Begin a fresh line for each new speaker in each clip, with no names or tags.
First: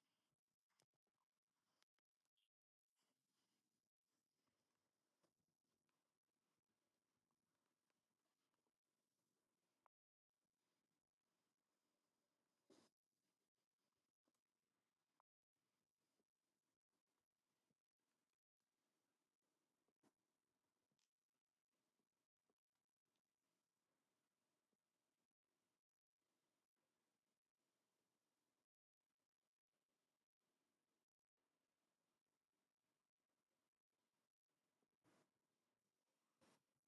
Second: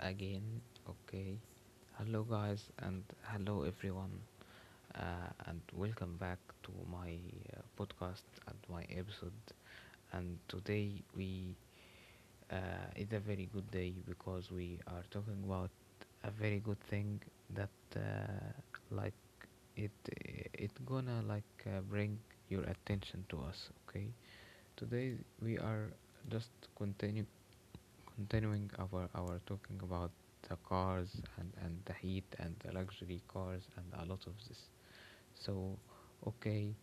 again. Okay. Hello, guys, and hello, everyone. And welcome back to my podcast and my episode. And today we it's a very good day because we are talking about a very good thing that like it gonna like bring your attention to us. Okay. Today we are just continue continuing our talking about the cars and the heat and the luxury cars and a lot of this. So okay,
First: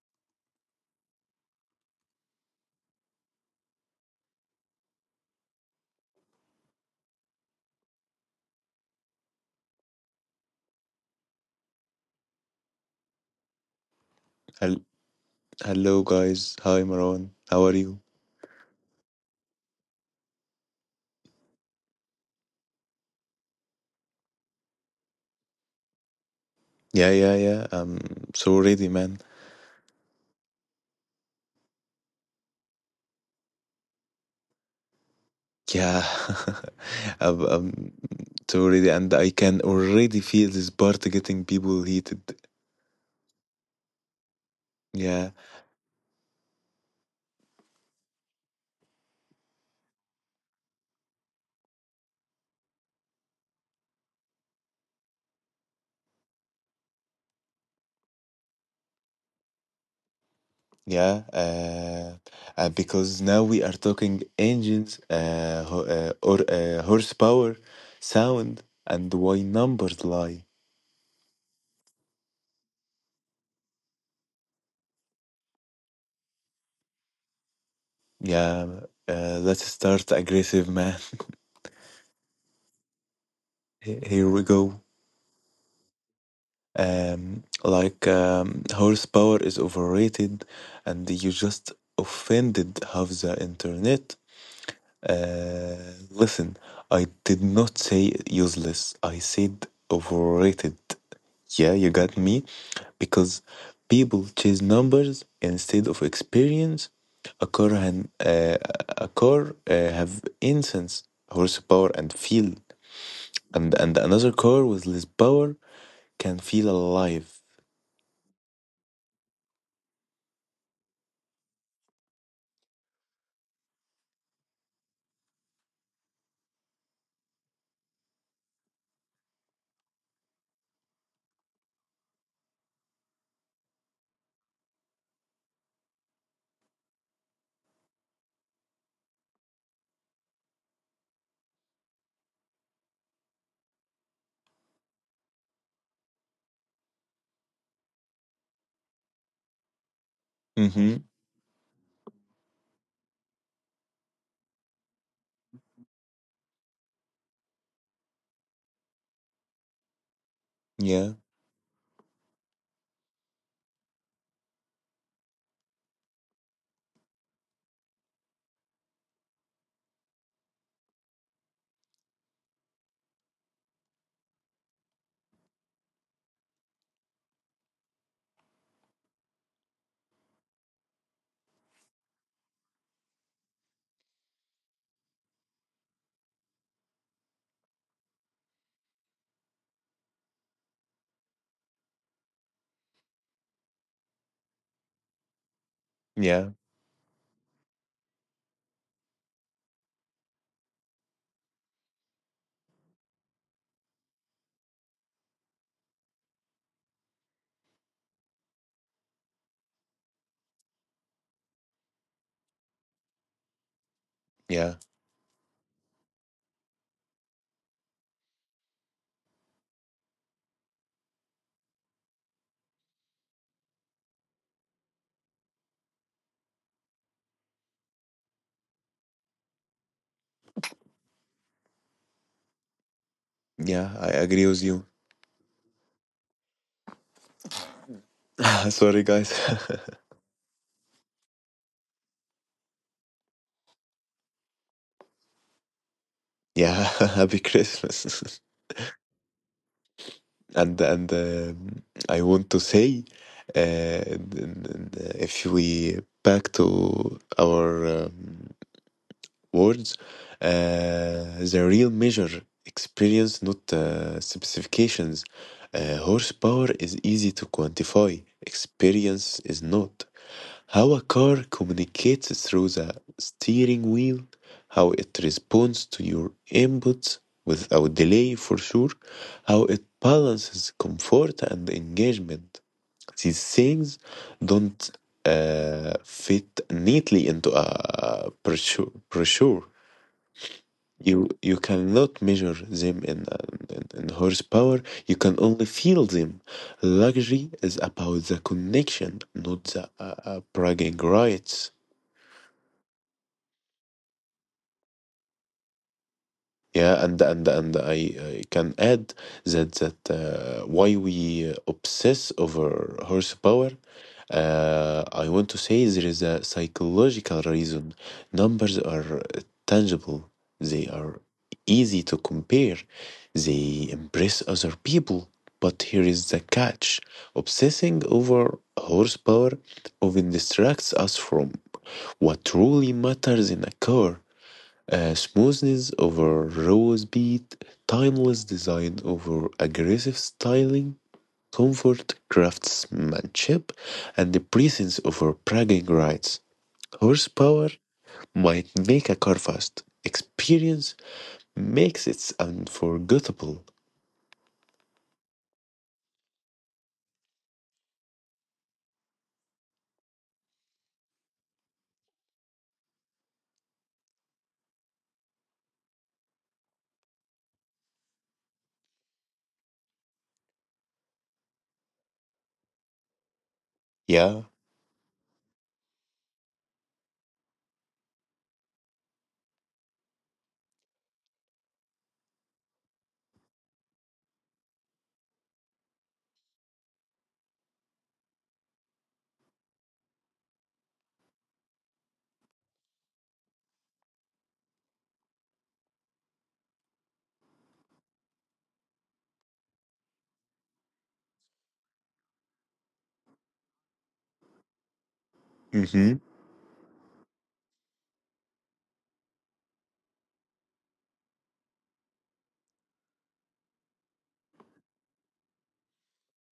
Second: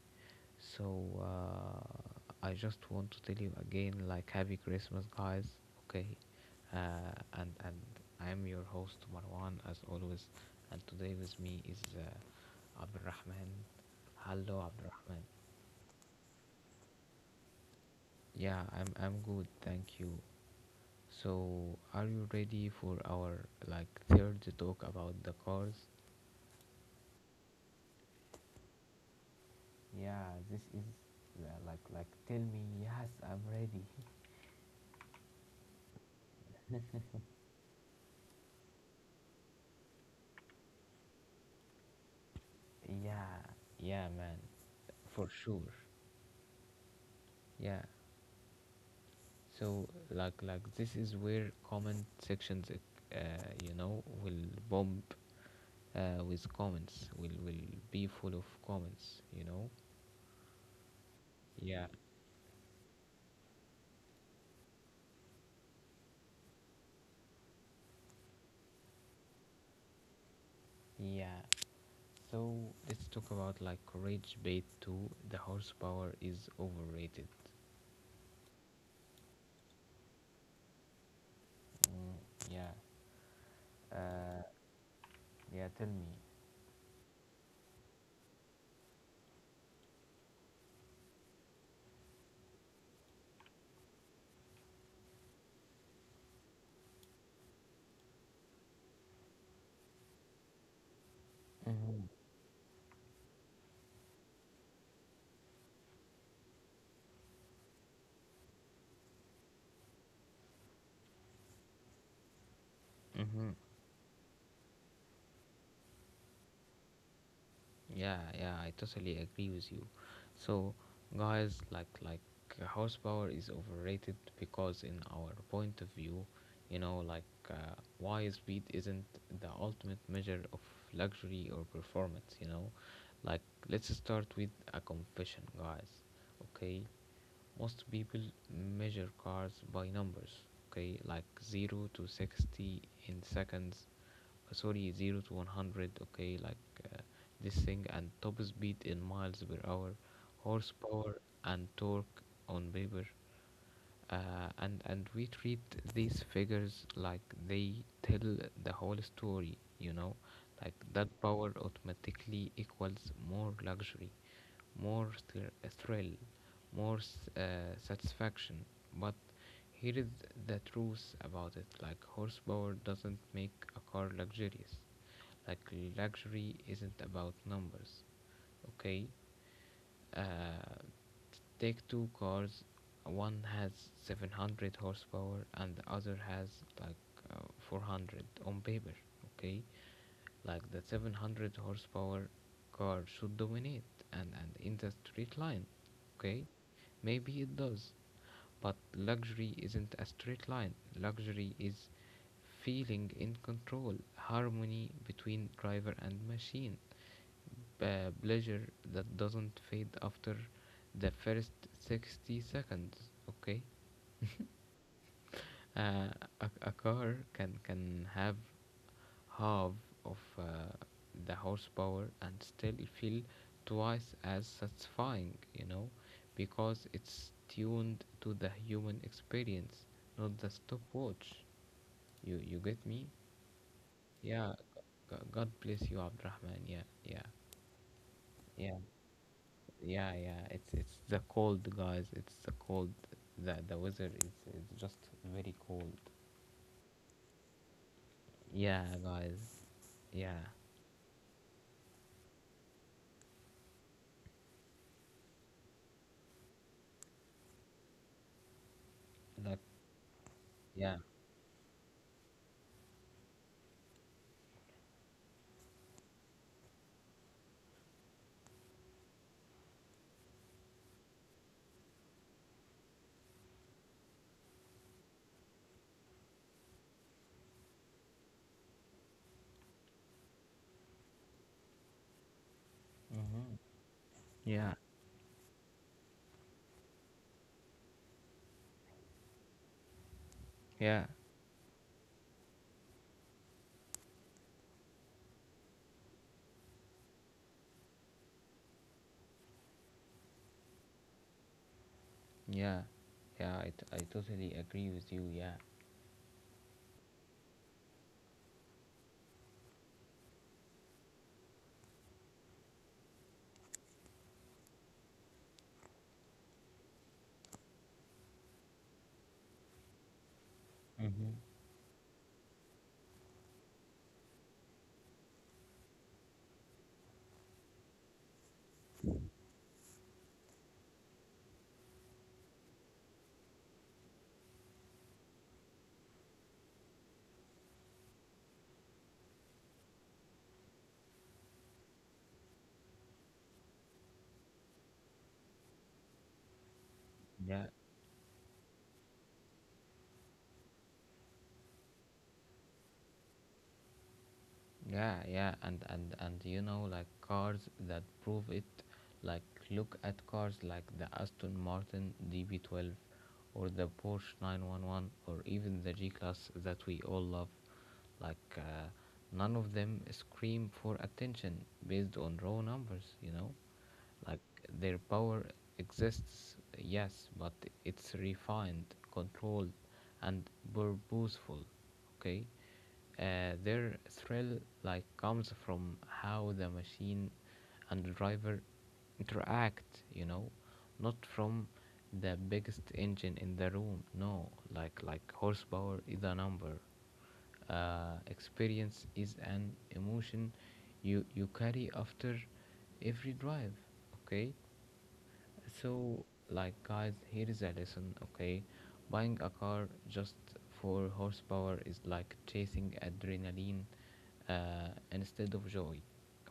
so I just want to tell you again, like happy Christmas, guys. Okay, and I am your host Marwan, as always, and today with me is Abdurrahman. Hello,
Hel-
Abdurrahman.
Hello guys. Hi Marwan. How are you?
Yeah, I'm good, thank you. So, are you ready for our like third talk about the cars?
Yeah. I'm so ready, man.
Yeah, this is like tell me yes, I'm ready.
Yeah. I'm so ready and I can already feel this part getting people heated.
Yeah, yeah, man, for
Yeah,
sure. Yeah. So, like this is where comment sections, will bomb with comments. Will be full of comments. You know.
yeah.
Yeah.
Uh, because now we are talking engines, ho- or horsepower, sound, and why numbers lie.
Yeah. So let's talk about like rage bait too. The horsepower is overrated.
Yeah. Let's start aggressive, man.
Mm, yeah.
Here
Uh,
we go.
yeah, tell me.
Horsepower is overrated and you just offended half the internet. Uh, Listen, I did not say useless, I said overrated. Yeah, you
Mm-hmm.
got me? Because people chase numbers instead of experience. A car, and, uh, a car have incense, horsepower, and feel.
Mm-hmm.
And another car with less power can feel alive.
Yeah, yeah, I totally agree with you. So, guys, horsepower is overrated because in our point of view, like why speed isn't the ultimate measure of luxury or performance, you know? Like let's start with a confession, guys. Okay? Most people measure cars by numbers. Okay, like 0 to 60 in seconds, sorry, 0 to 100. Okay, like uh, this thing, and top speed in miles per hour,
Mm-hmm.
horsepower, and torque on paper. And we treat these figures like they tell the whole story, like that
Yeah.
power automatically equals more luxury, more thrill, more satisfaction. But here is the truth about it, like horsepower doesn't make a car luxurious. Like, luxury isn't about numbers, okay? Uh, Take two cars. One has 700 horsepower and the other has like uh, 400 on paper. Okay, like the 700 horsepower car should dominate, and in the street line. Okay.
Yeah.
Maybe it does, but luxury isn't a straight line. Luxury is feeling in control, harmony between driver and machine, a pleasure that doesn't fade after the first 60 seconds. Okay,
Yeah.
uh, a car can have half of the horsepower and still feel twice as satisfying, because it's tuned to the human experience, not the stopwatch. You get me?
Yeah. I agree
Yeah.
with you.
God bless you, Abdurrahman. Yeah, yeah, yeah,
Sorry, guys.
yeah, yeah. It's the cold, guys. It's the cold. The weather is just very cold.
yeah. Happy Christmas.
Yeah, guys. Yeah,
And I want to say, if we back to our
like
words,
yeah.
the real measure experience, not specifications. Horsepower is easy to quantify, experience is not. How a car communicates through the steering wheel, how it responds to your inputs without delay for sure, how it balances comfort and engagement. These
Mm-hmm.
things don't fit neatly into a brochure.
Yeah.
You you cannot measure them in horsepower. You can only feel them. Luxury is about the connection, not the bragging rights.
Yeah, yeah, I totally agree with you. Yeah.
Yeah, and and and I, I can add that why we obsess over horsepower. I want to say there is a psychological reason. Numbers are tangible. They are
Mm-hmm.
easy to compare. They impress other people. But here is the catch: obsessing over horsepower often distracts us from what truly matters in a car. Smoothness over raw speed, timeless design over aggressive styling, comfort, craftsmanship, and the presence over bragging rights.
Yeah,
Horsepower might make a car fast. Experience makes it unforgettable.
yeah, yeah. And like cars that prove it. Like look at cars like the Aston Martin DB12 or the Porsche 911 or even the G-Class that we all love. Like none of them scream for attention based on raw numbers. You know. Like
Yeah.
their power exists, yes, but it's refined, controlled, and purposeful. Okay? Their thrill like comes from how the machine and the driver interact, not from the biggest engine in the room. No, like horsepower is a number. Experience is an emotion you carry after every drive. Okay,
Mm-hmm.
so, like, guys, here is a lesson, okay? Buying a car just for horsepower is like chasing adrenaline, instead of joy,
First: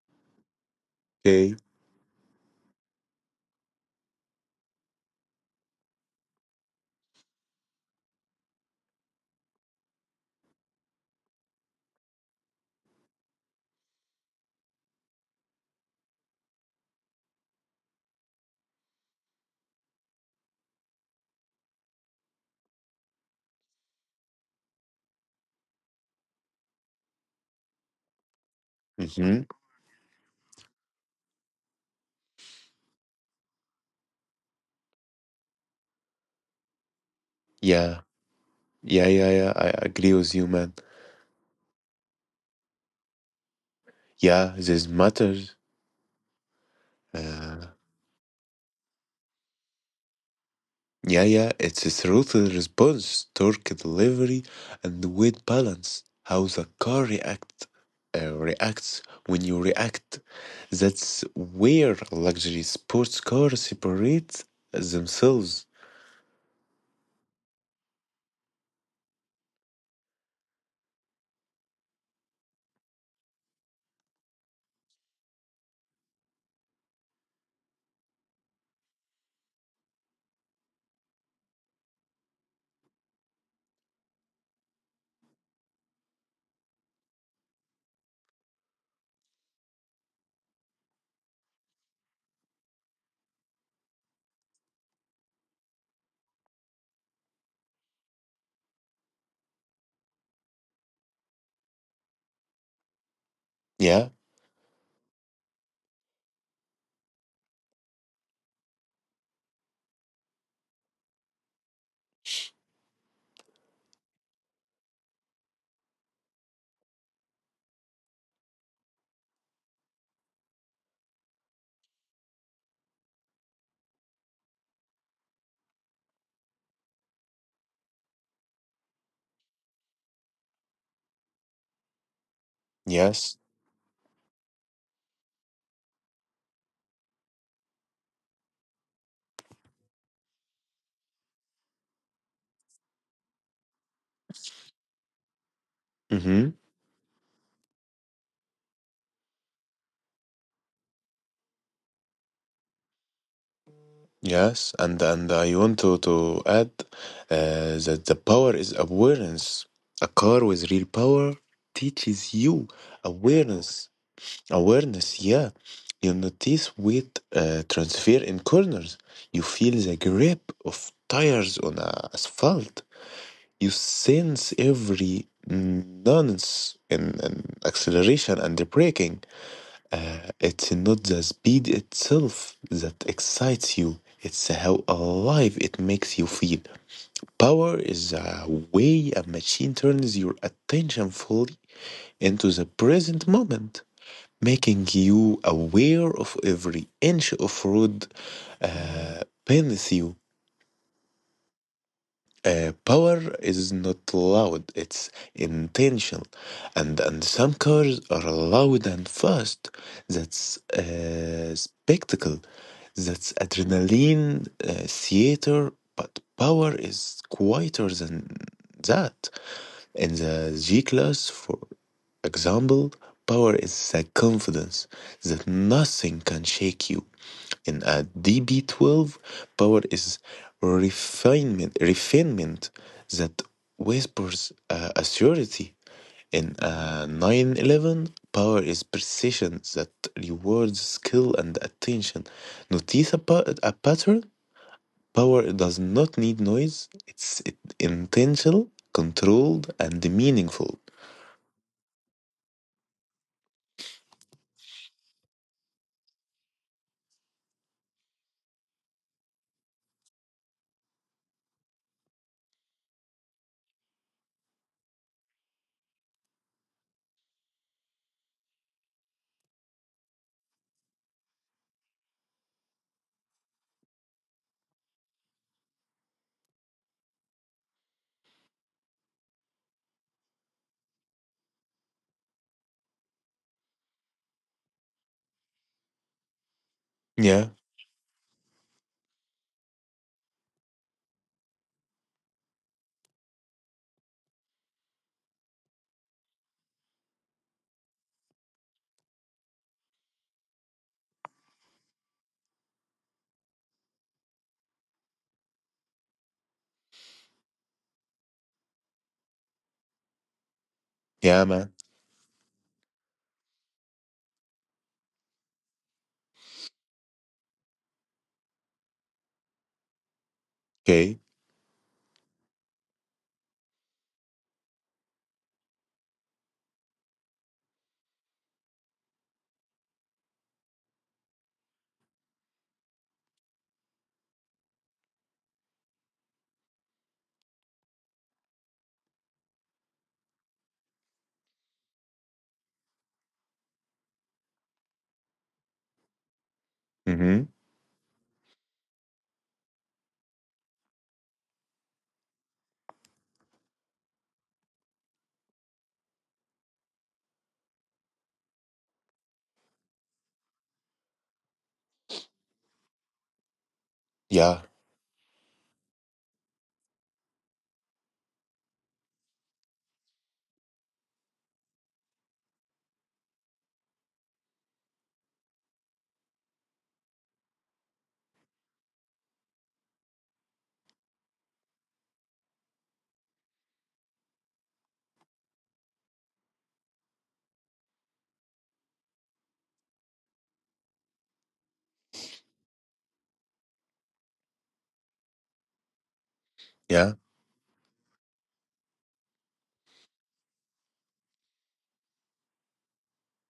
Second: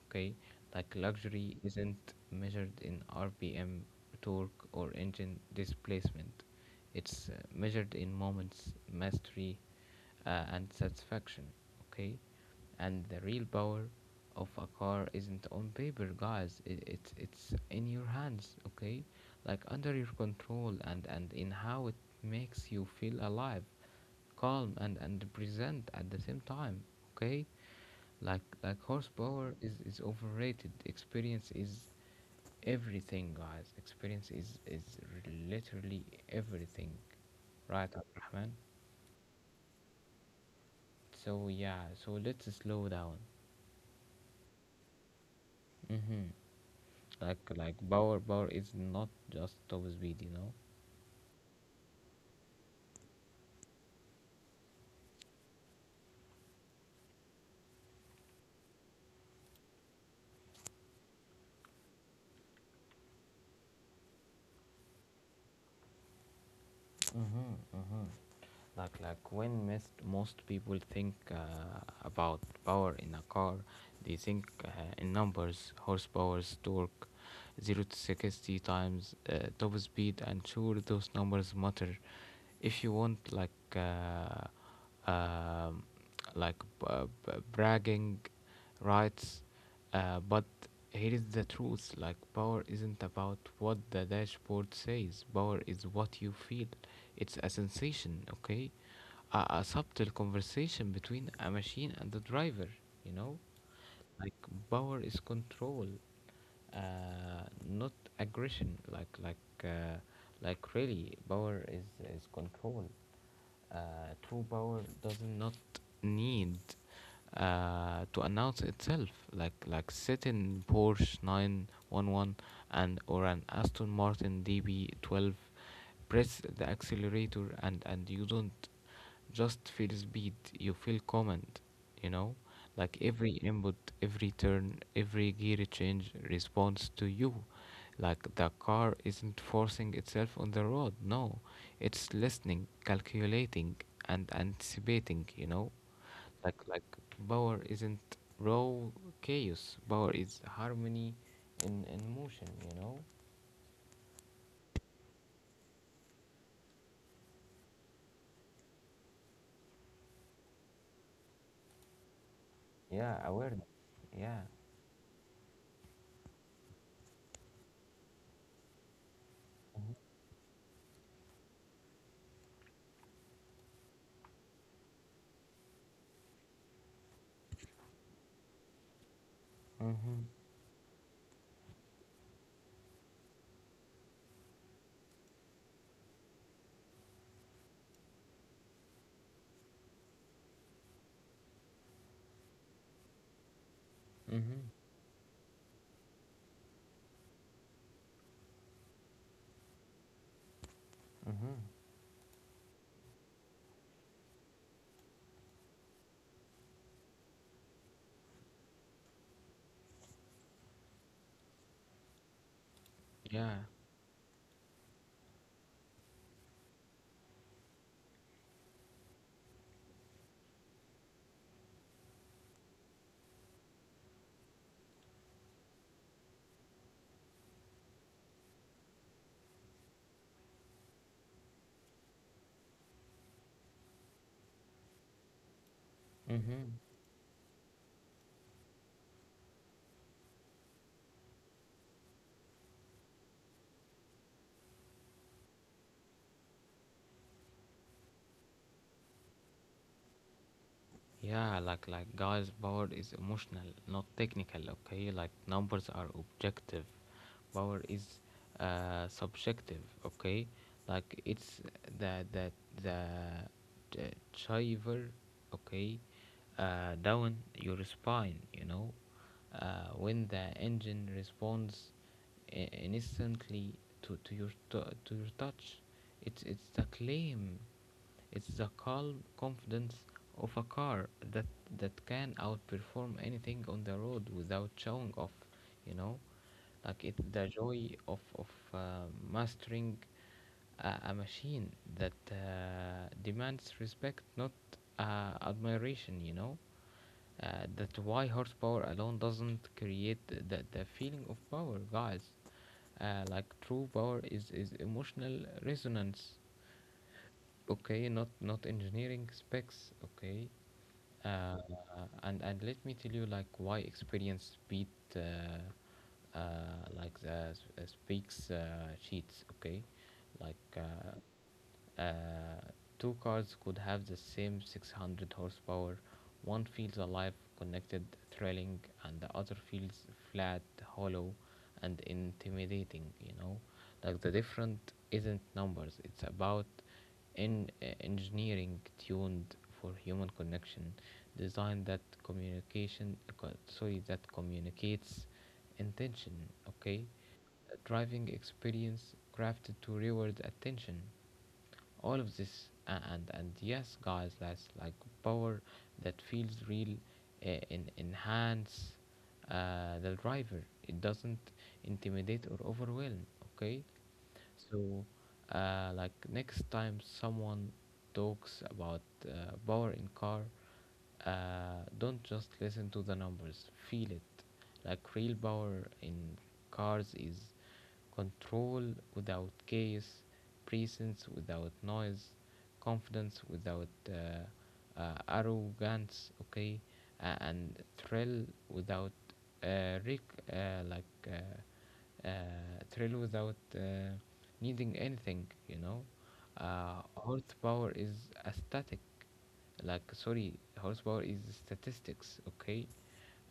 okay? Like,
Okay.
luxury isn't measured in RPM, torque, or engine displacement. It's measured in moments, mastery, and satisfaction, okay? And the real power of a car isn't on paper, guys. It's in your hands, okay? Like under your control, and in how it makes you feel alive, calm, and present at the same time, okay? Like
Mm-hmm.
horsepower is overrated. Experience is everything, guys. Experience is literally everything, right,
Yeah.
Abdurrahman?
Yeah. I agree with you, man.
So yeah, so let's slow down.
Yeah, this matters.
Mm-hmm. Like
Uh,
like power is not just top speed, you know.
Yeah, yeah, it's a throttle response, torque delivery, and weight balance. How the car reacts when you react. That's where luxury sports cars separate themselves.
Mm-hmm, mm-hmm. Like when most people think about power in a car, they think in numbers, horsepower, torque, 0 to 60 times, top speed, and sure those numbers matter if you want, like um, like b- bragging rights, but here is the truth: like power isn't about what the dashboard says. Power is what you feel. It's a sensation, okay? A subtle conversation between a machine and the driver. You know,
Yeah,
like power is control, not aggression. Uh, like really, power is control. True power does not need to announce itself, like sitting Porsche 911 and or an Aston Martin DB12. Press the accelerator, and you don't just feels beat, you feel comment, you know like every
yes.
input, every turn, every gear change responds to you. Like the car isn't forcing itself on the road. No, it's listening, calculating, and anticipating,
Mm-hmm.
like power isn't raw chaos. Power is harmony in motion, you know.
Yes, and I want to add that the power is awareness. A car with real power teaches you
Yeah, awareness,
awareness.
yeah.
Awareness, yeah. You notice weight transfer in corners. You feel the grip of tires on a asphalt. You sense every nuance in acceleration and braking.
Mm-hmm. Mm-hmm.
It's not the speed itself that excites you, it's how alive it makes you feel. Power is the way a machine turns your attention fully into the present moment making you aware of every inch of road beneath you.
Mm-hmm.
Power is not loud, it's intentional. And some cars are loud and fast. That's a spectacle, that's
Yeah.
adrenaline, theater, but power is quieter than that. In the G class, for example, power is the confidence that nothing can shake you. In a DB12, power is refinement that whispers assurity. In
Mm-hmm.
a 911, power is precision that rewards skill and attention. Notice a pattern? Power does not need noise. It's intentional, controlled, and meaningful.
Yeah, like guys, power is emotional, not technical. Okay, like numbers are objective, power is subjective. Okay, like it's the the the, the chiver, okay, down your spine. You know, when the engine responds i- instantly to your to your touch, it's the claim. It's the calm confidence of a car that can outperform anything on the road without showing off. You know, like it's the
Yeah,
joy of uh, mastering a machine that demands respect, not admiration. You know, that's why horsepower alone doesn't create the feeling of power, guys. Like true power is emotional resonance. Okay, not engineering specs. Okay.
yeah,
Uh,
man.
and let me tell you like why experience beat uh, uh, like the speaks sheets. Okay, like
Okay.
uh, two cars could have the same 600 horsepower. One feels alive, connected, thrilling, and the other feels flat, hollow, and intimidating. You know, like the different isn't numbers. It's about in engineering tuned for human connection, design that communication. Sorry, that communicates intention. Okay,
Mm-hmm.
driving experience crafted to reward attention, all of this, and yes, guys, that's like power that feels real, in enhance, the driver. It doesn't intimidate or overwhelm, okay.
Yeah,
So, like next time someone talks about power in car, don't just listen to the numbers, feel it. Like real power in cars is control without chaos, presence without noise, confidence without arrogance, okay, and thrill without uh, rec- uh, like uh, uh, thrill without needing anything, you know.
yeah,
Horsepower is a static, like sorry, horsepower is statistics, okay,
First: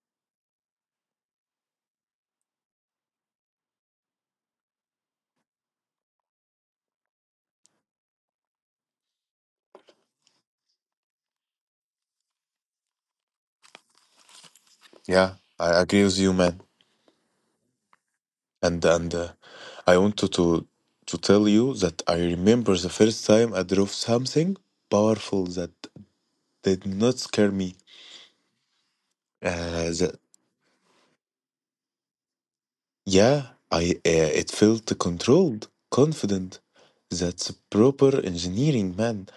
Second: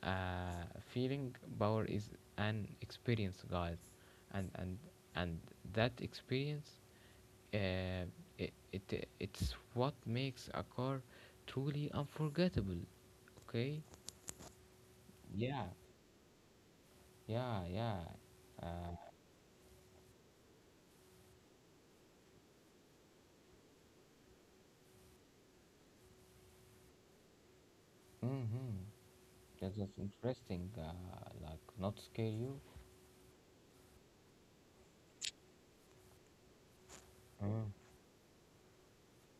uh, feeling power is an experience, guys. And and and that experience, uh, it's what makes a car truly unforgettable, okay.
yeah.
Yeah,
I agree with you, man.
yeah, yeah. uh,
And I wanted to tell you that I remember the first time I drove something powerful that did not scare me.
mm-hmm. That's
Uh,
just
the,
interesting, like not scare you.
yeah, I it felt controlled, confident. That's
Mm.
proper engineering, man.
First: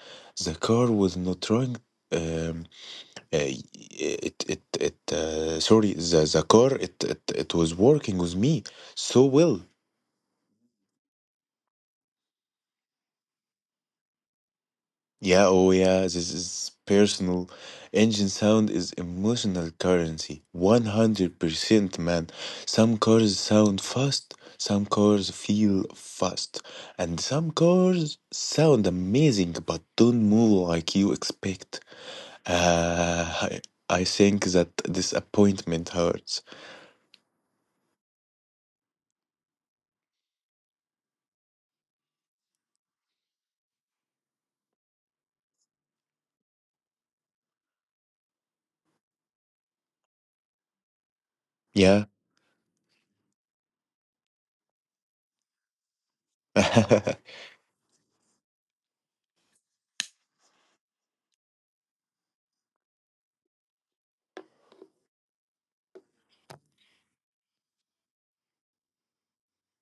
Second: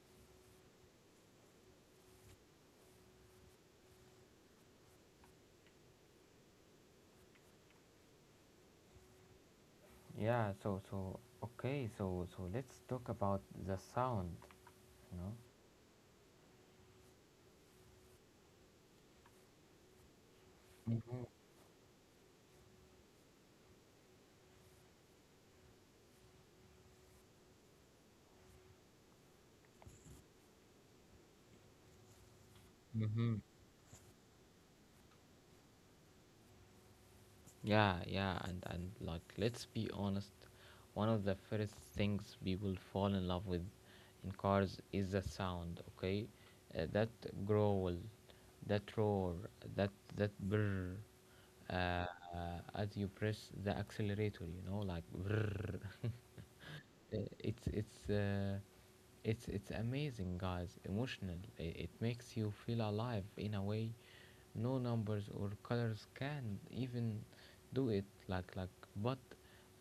The car was not running. Um, uh, it it it sorry the car it, it it was working with me so well.
Yeah, so okay, so let's talk about the sound, you know.
Yeah, oh yeah, this is personal. Engine sound is emotional currency. 100% man. Some cars sound fast, some cars feel fast, and some cars sound amazing but don't move like you expect. Uh,
Mm-hmm.
I think that disappointment hurts.
Yeah, yeah, and like let's be honest, one of the first things people fall in love with in cars is the sound. Okay, that growl, that roar, that that brr, uh,
Yeah.
uh, as you press the accelerator, you know, like brr. Uh, it's it's uh, it's amazing, guys. Emotional. It makes you feel alive in a way no numbers or colors can even do it, like but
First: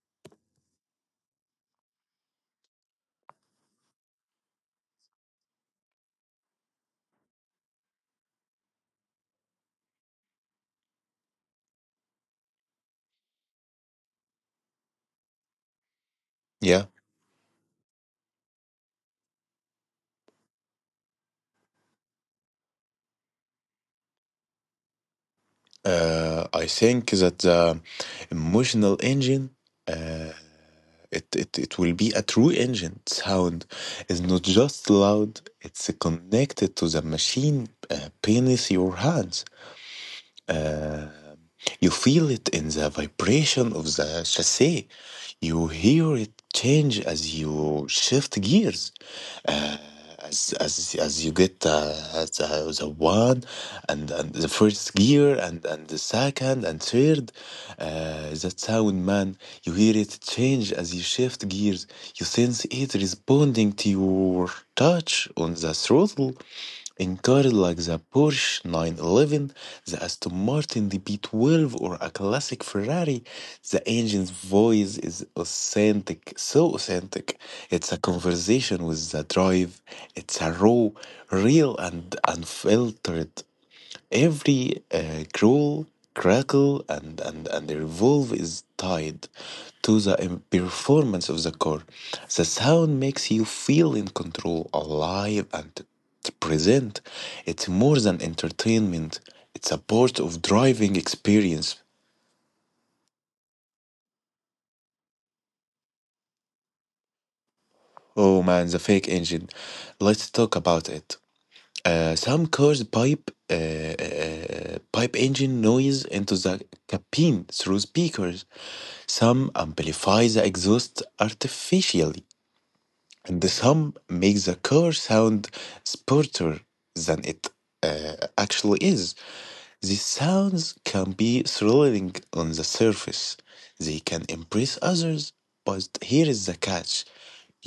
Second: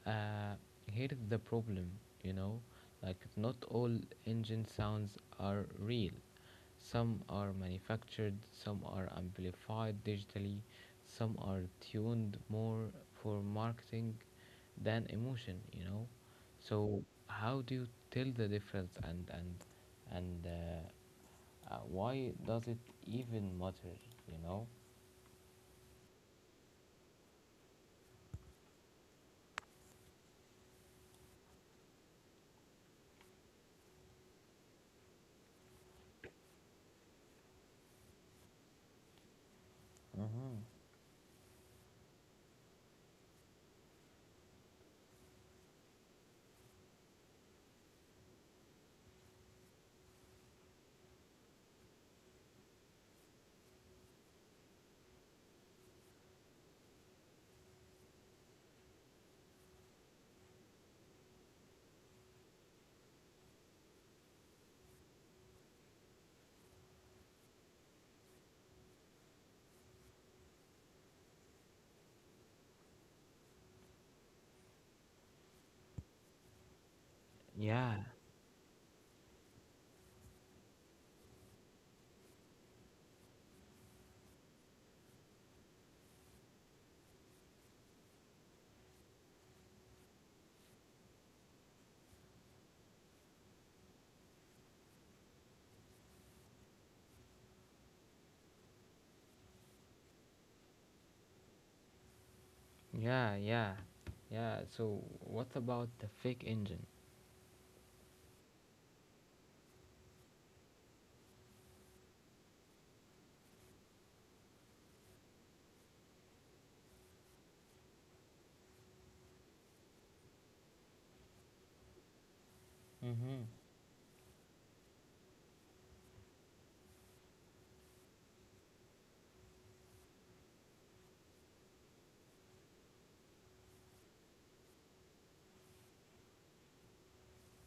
uh here's the problem, you know like not all engine sounds are real. Some are manufactured, some are amplified digitally, some are tuned more for marketing than emotion,
Yeah.
so how do you tell the difference? And why does it even matter, you know.
I think that the emotional engine, uh, it will be a true engine. Sound is not just loud, it's connected to the machine beneath your hands.
Mm-hmm.
Uh, you feel it in the vibration of the chassis. You hear it change as you shift gears, uh, as you get the one and the first gear and the second and third. That sound, man, you hear it change as you shift gears. You sense it responding to your touch on the throttle in cars like the Porsche 911, the Aston Martin DB12, or a classic Ferrari, the engine's voice is authentic, so authentic. It's a
Yeah,
conversation with the drive. It's a raw, real, and unfiltered. Every growl, crackle, and revolve is tied to the performance of the car. The sound makes you feel in control, alive, and present. It's more than entertainment, it's a part of driving experience.
yeah, yeah, yeah. So, what about the fake engine?
Oh man, the fake engine. Let's talk about it. Some cars pipe engine noise into the cabin through speakers. Some amplify the exhaust artificially
Mm-hmm.
and the sum makes the car sound smarter than it actually is. These sounds can be thrilling on the surface. They can impress others, but here is the catch.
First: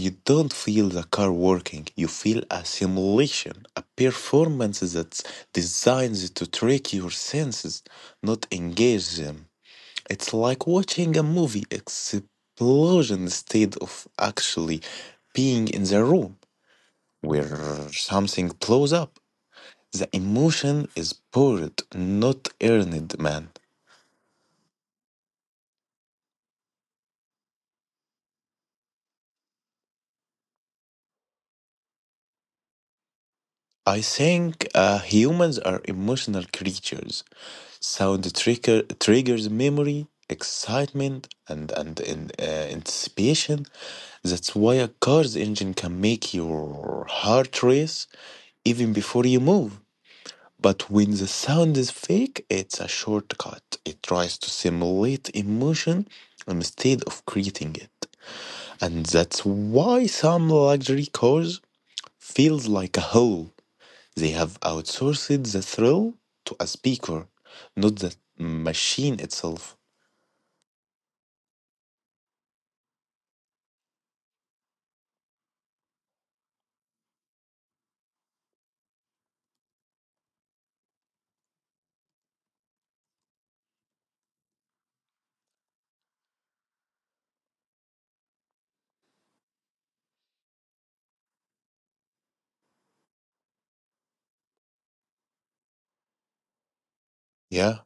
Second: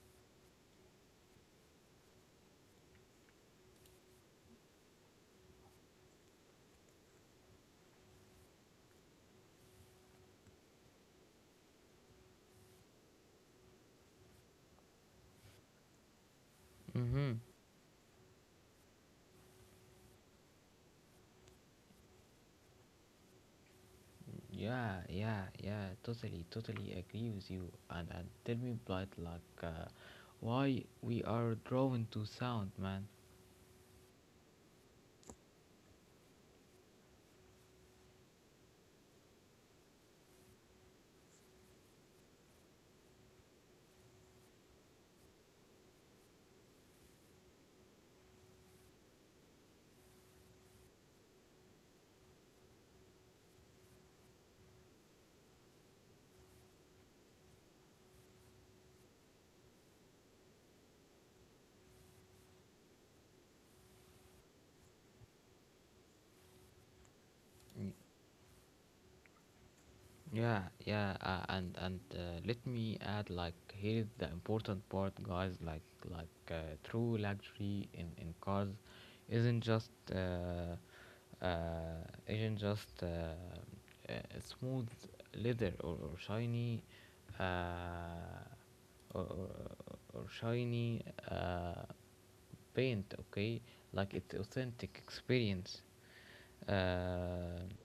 You don't feel the car working, you feel a simulation, a performance that's designed to trick your senses, not engage them. It's like watching a movie explosion instead of actually being in the room
Mm-hmm.
where something blows up. The emotion is poured, not earned, man.
Yeah, yeah, yeah. Totally, totally agree with you. And tell me, but like, why we are drawn to sound, man?
I think humans are emotional creatures. Sound triggers memory, excitement, and anticipation. That's why a car's engine can make your heart race even before you move. But when the sound is fake, it's a shortcut. It tries to simulate emotion instead of creating it. And that's why some luxury cars feels like a hole. They have outsourced the thrill to a speaker,
Y-
not the machine itself.
Yeah, yeah. And let me add, like, here is the important part, guys. True luxury in cars isn't just uh, isn't just uh, smooth leather or uh, or, or, shiny uh, paint, okay, like it's authentic experience. uh,
Yeah,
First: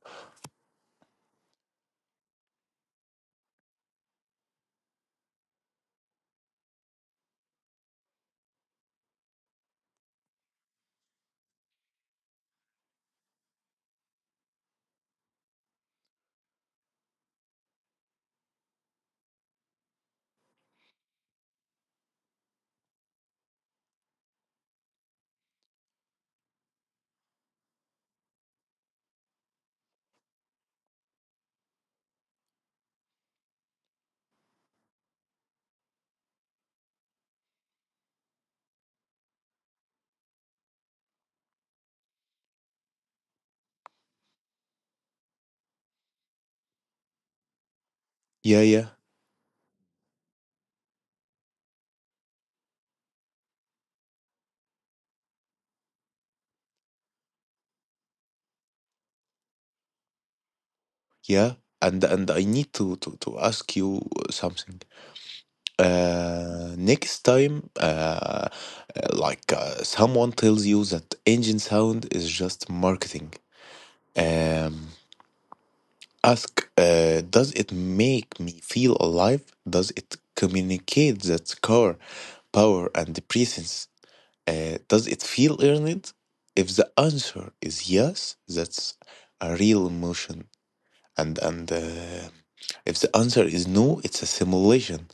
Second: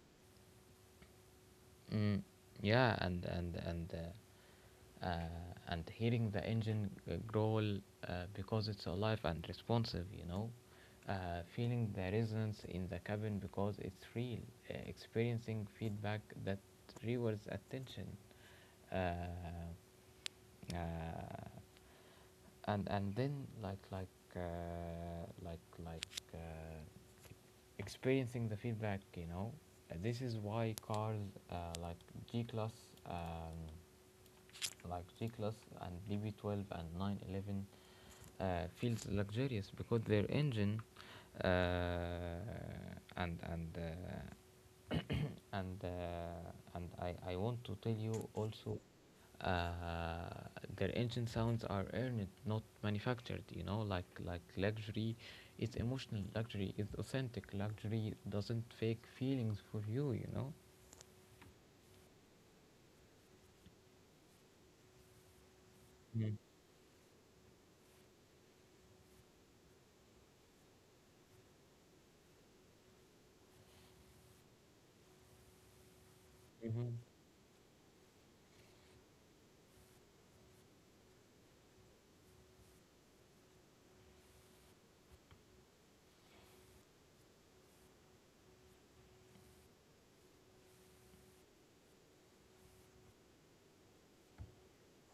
Mm, yeah, and hearing the engine growl, because it's alive and responsive, feeling the resonance in the cabin because it's real, experiencing feedback that rewards attention. Uh, uh, and then uh, like like uh, experiencing the feedback. This is why cars, like G class, um, like G class and DB12 and 911, feels luxurious because their engine, uh, and and uh, and I want to tell you
yeah,
also,
yeah,
uh, their engine sounds are earned, not manufactured. Like luxury is emotional, luxury is authentic, luxury doesn't fake feelings for you. You know.
yeah. And I need to ask you something.
Mm.
Next time, uh, someone tells you that engine sound is just marketing, um, ask
Mm-hmm.
does it make me feel alive? Does it communicate that car, power, and presence? Does it feel earned? If the answer is yes, that's a real emotion. And If the answer is no, it's a simulation,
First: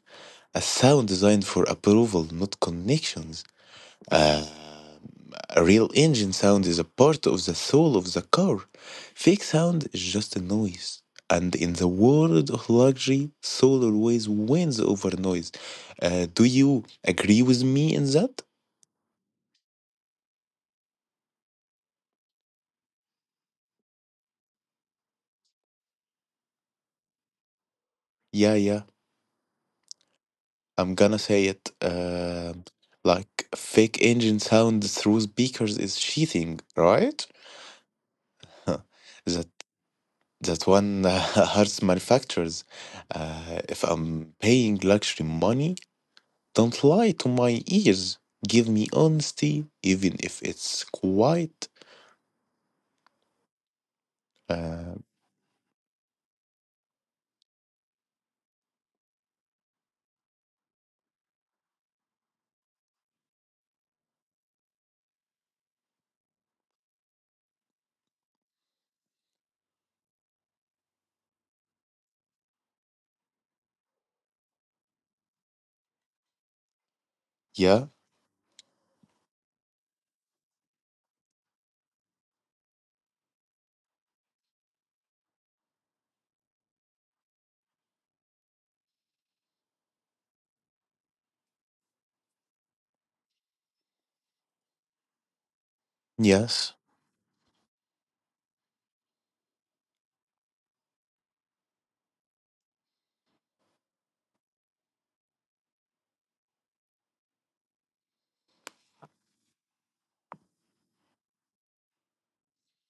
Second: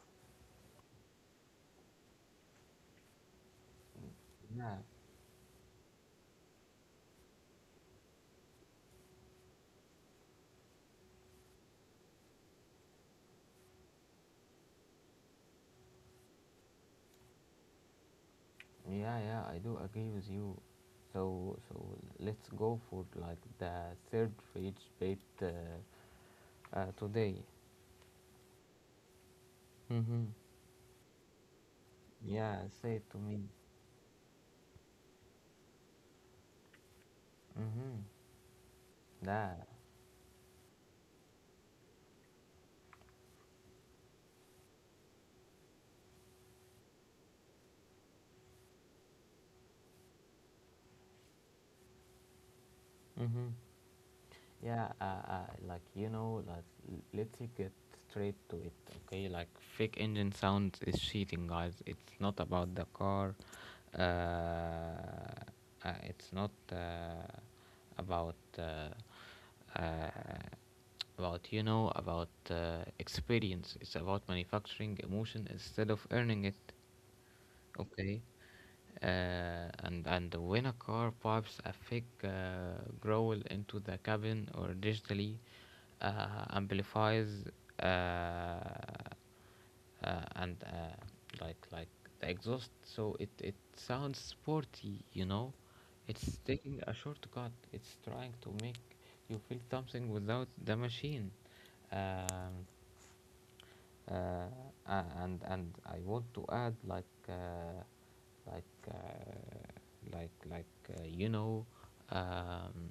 a sound designed for approval, not connections. Uh,
Yeah,
a real engine sound is a part of the soul of the car. Fake sound is just a noise. And in the world of luxury, soul always wins over noise. Do you agree with me in that?
yeah, yeah, I do agree with you. So let's go for like the third rage bait today.
Yeah, yeah.
Mm-hmm.
I'm gonna say it.
Yeah, say it to me.
Like fake engine sound through speakers is cheating, right?
Mm-hmm.
Huh. That
Yeah.
That one hurts manufacturers. If I'm paying luxury money, don't lie to my ears. Give me honesty, even if it's quiet.
Mm-hmm. Yeah,
Uh,
like you know, let's get straight to it, okay? Like fake engine sounds is cheating, guys. It's not about the car. Uh, it's not about, about, you know about experience. It's about manufacturing emotion instead of earning it.
yeah,
Okay. And when a car pipes a thick growl into the cabin or digitally amplifies uh, and like the exhaust, so it sounds sporty, you know. It's
yes,
taking a shortcut. It's trying to make you feel something without the machine. Um, uh, and I want to add, like uh, like like you know, um,